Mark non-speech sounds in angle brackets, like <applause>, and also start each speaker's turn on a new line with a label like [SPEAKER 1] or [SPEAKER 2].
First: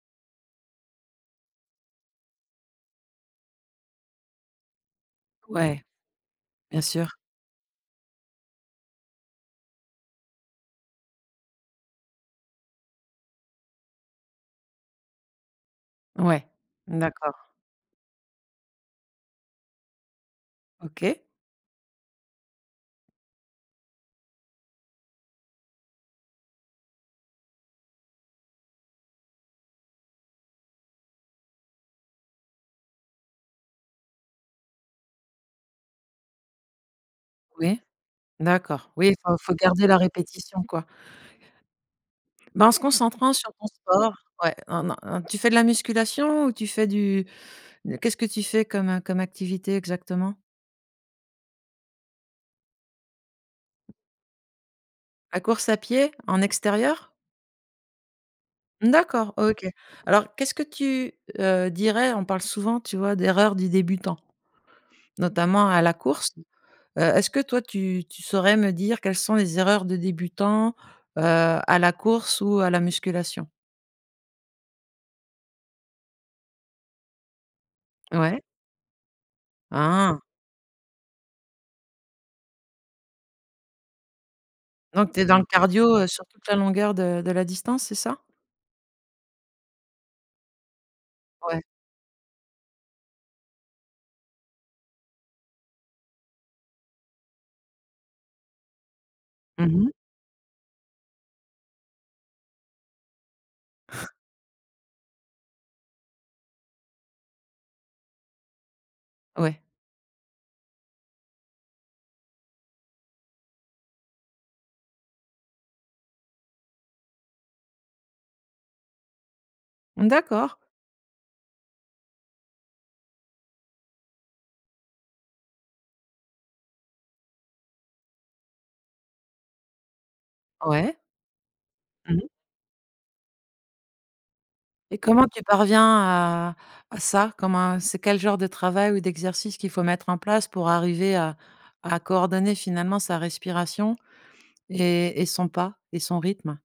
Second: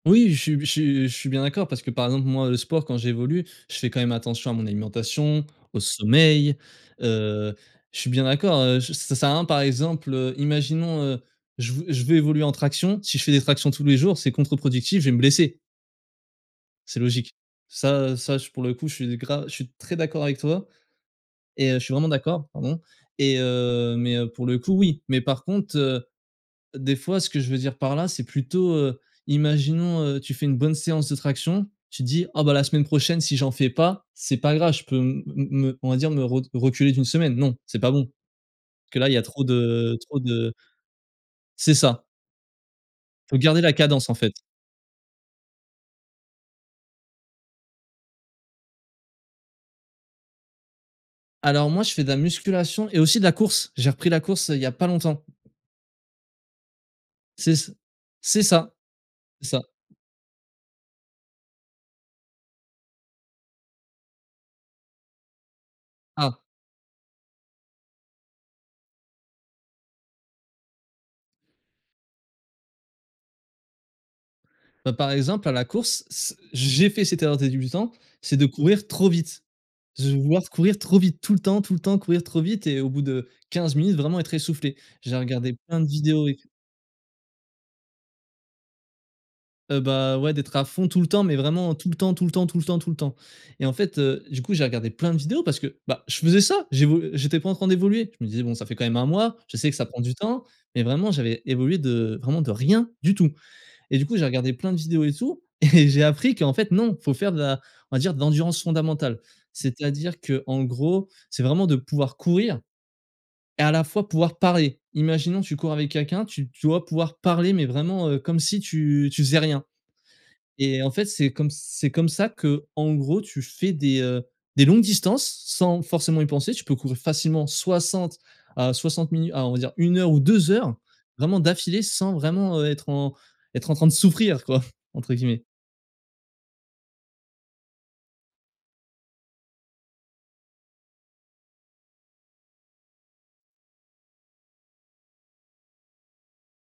[SPEAKER 1] Oui, je suis je suis je suis bien d'accord parce que, par exemple, moi, le sport quand j'évolue, je fais quand même attention à mon alimentation, au
[SPEAKER 2] Ouais,
[SPEAKER 1] sommeil,
[SPEAKER 2] bien sûr.
[SPEAKER 1] heu, je suis bien d'accord, heu, je ça sert à rien, par exemple, heu, imaginons, heu, je veux je veux évoluer en traction, si je fais des tractions tous les jours, c'est contre-productif, je vais me blesser.
[SPEAKER 2] Ouais.
[SPEAKER 1] C'est
[SPEAKER 2] Mmh,
[SPEAKER 1] logique.
[SPEAKER 2] d'accord.
[SPEAKER 1] Ça, heu, ça, je pour le coup, je suis gra je suis très d'accord avec toi
[SPEAKER 2] OK.
[SPEAKER 1] et heu, je suis vraiment d'accord, pardon et heu mais heu, pour le coup, oui. Mais par contre, heu, des fois, ce que je veux dire par là, c'est plutôt, heu, imaginons, heu, tu fais une bonne séance de traction. Tu te dis: «Ah, bah, la semaine prochaine, si j'en fais pas, c'est pas grave. Je peux me m me on va dire, me re reculer d'1 semaine», non, c'est
[SPEAKER 2] Oui.
[SPEAKER 1] pas bon parce
[SPEAKER 2] D'accord,
[SPEAKER 1] que, là,
[SPEAKER 2] oui,
[SPEAKER 1] il
[SPEAKER 2] il
[SPEAKER 1] y a
[SPEAKER 2] faut
[SPEAKER 1] trop
[SPEAKER 2] faut garder
[SPEAKER 1] de
[SPEAKER 2] la
[SPEAKER 1] trop de
[SPEAKER 2] répétition, quoi.
[SPEAKER 1] C'est ça.
[SPEAKER 2] Ben, en se concentrant
[SPEAKER 1] Il faut
[SPEAKER 2] sur
[SPEAKER 1] garder
[SPEAKER 2] ton
[SPEAKER 1] la cadence, en
[SPEAKER 2] sport.
[SPEAKER 1] fait.
[SPEAKER 2] Ouais, non, non, non. Tu fais de la musculation ou tu fais du qu'est-ce que tu fais comme, heu, comme activité exactement?
[SPEAKER 1] Alors, moi, je fais de la musculation et aussi de la course. J'ai repris la course, heu, il y a pas longtemps.
[SPEAKER 2] La course à pied? En extérieur?
[SPEAKER 1] C'est c c'est ça,
[SPEAKER 2] Mmh d'accord,
[SPEAKER 1] c'est ça.
[SPEAKER 2] OK. Alors qu'est-ce que tu, heu, dirais? On parle souvent, tu vois, d'erreurs du débutant. Notamment à la course,
[SPEAKER 1] Ah.
[SPEAKER 2] heu, est-ce que toi, tu tu saurais me dire quelles sont les erreurs de débutant, heu, à la course ou à la musculation?
[SPEAKER 1] Bah, par exemple, à la course, c j'ai fait cette erreur de débutant, c'est
[SPEAKER 2] Ouais.
[SPEAKER 1] de courir trop vite. Je vais
[SPEAKER 2] Ah.
[SPEAKER 1] vouloir courir trop vite, tout le temps, tout le temps, courir trop vite et au bout de 15 minutes, vraiment, être essoufflé.
[SPEAKER 2] Donc
[SPEAKER 1] J'ai
[SPEAKER 2] tu es dans le
[SPEAKER 1] regardé plein de
[SPEAKER 2] cardio, heu, sur
[SPEAKER 1] vidéos et
[SPEAKER 2] toute
[SPEAKER 1] tout.
[SPEAKER 2] la longueur de de la distance, c'est ça?
[SPEAKER 1] Heu, bah, ouais, d'être à fond, tout le temps, mais
[SPEAKER 2] Ouais.
[SPEAKER 1] vraiment, tout le temps, tout le temps, tout le temps, tout le temps et en fait, heu, du coup, j'ai regardé plein de vidéos parce que, bah, je faisais ça. J'évol j'étais pas en train d'évoluer. Je me disais: «Bon, ça fait quand même 1 mois». Je
[SPEAKER 2] Mmh
[SPEAKER 1] sais que ça
[SPEAKER 2] mh.
[SPEAKER 1] prend du temps, mais vraiment, j'avais évolué de vraiment de rien du tout et du
[SPEAKER 2] <chuckles>
[SPEAKER 1] coup, j'ai regardé plein de vidéos et tout et j'ai appris qu'en fait, non, faut faire de la on va dire, de l'endurance fondamentale.
[SPEAKER 2] Ouais.
[SPEAKER 1] C'est-à-dire qu'en gros, c'est vraiment de pouvoir courir et à la fois pouvoir parler. Imaginons, tu cours avec quelqu'un, tu tu dois pouvoir parler mais vraiment, heu, comme si tu tu faisais rien
[SPEAKER 2] Mmh d'accord.
[SPEAKER 1] et en fait, c'est comme ç c'est comme ça qu'en gros, tu fais des, heu, des longues distances sans forcément y penser. Tu peux courir facilement 60 à 60 minut à, on va dire 1 heure ou 2 heures
[SPEAKER 2] Ouais.
[SPEAKER 1] vraiment d'affilée, sans
[SPEAKER 2] Mmh mh.
[SPEAKER 1] vraiment, heu, être en être en train de «souffrir», quoi,
[SPEAKER 2] Et
[SPEAKER 1] entre
[SPEAKER 2] comment tu
[SPEAKER 1] guillemets.
[SPEAKER 2] parviens à à ça? Comme un c'est quel genre de travail ou d'exercice qu'il faut mettre en place pour arriver à à coordonner, finalement, sa respiration et et son pas et son rythme?